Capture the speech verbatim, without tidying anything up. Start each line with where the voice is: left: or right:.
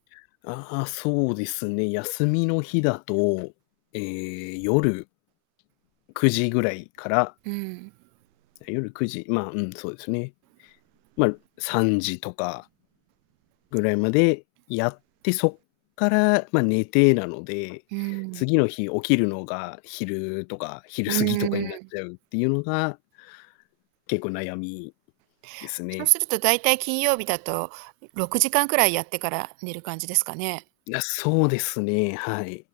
left: ああ、そうですね。休みの日だと、ええ、夜くじぐらいから
right: うん。
left: 夜くじ、ま、うん、そうですね。ま、さんじとかぐらいまでやって、そっから、まあ、寝てなので、
right: うん。
left: 次の日起きるのが昼とか、昼
right: う
left: 過ぎと
right: ん
left: かになっ
right: うん。
left: ちゃうっていうのが結構悩みです
right: そう
left: ね。
right: するとだいたい金曜日だとろくじかんくらいやってから寝る感じですかね？
left: いや、そうですね。はい。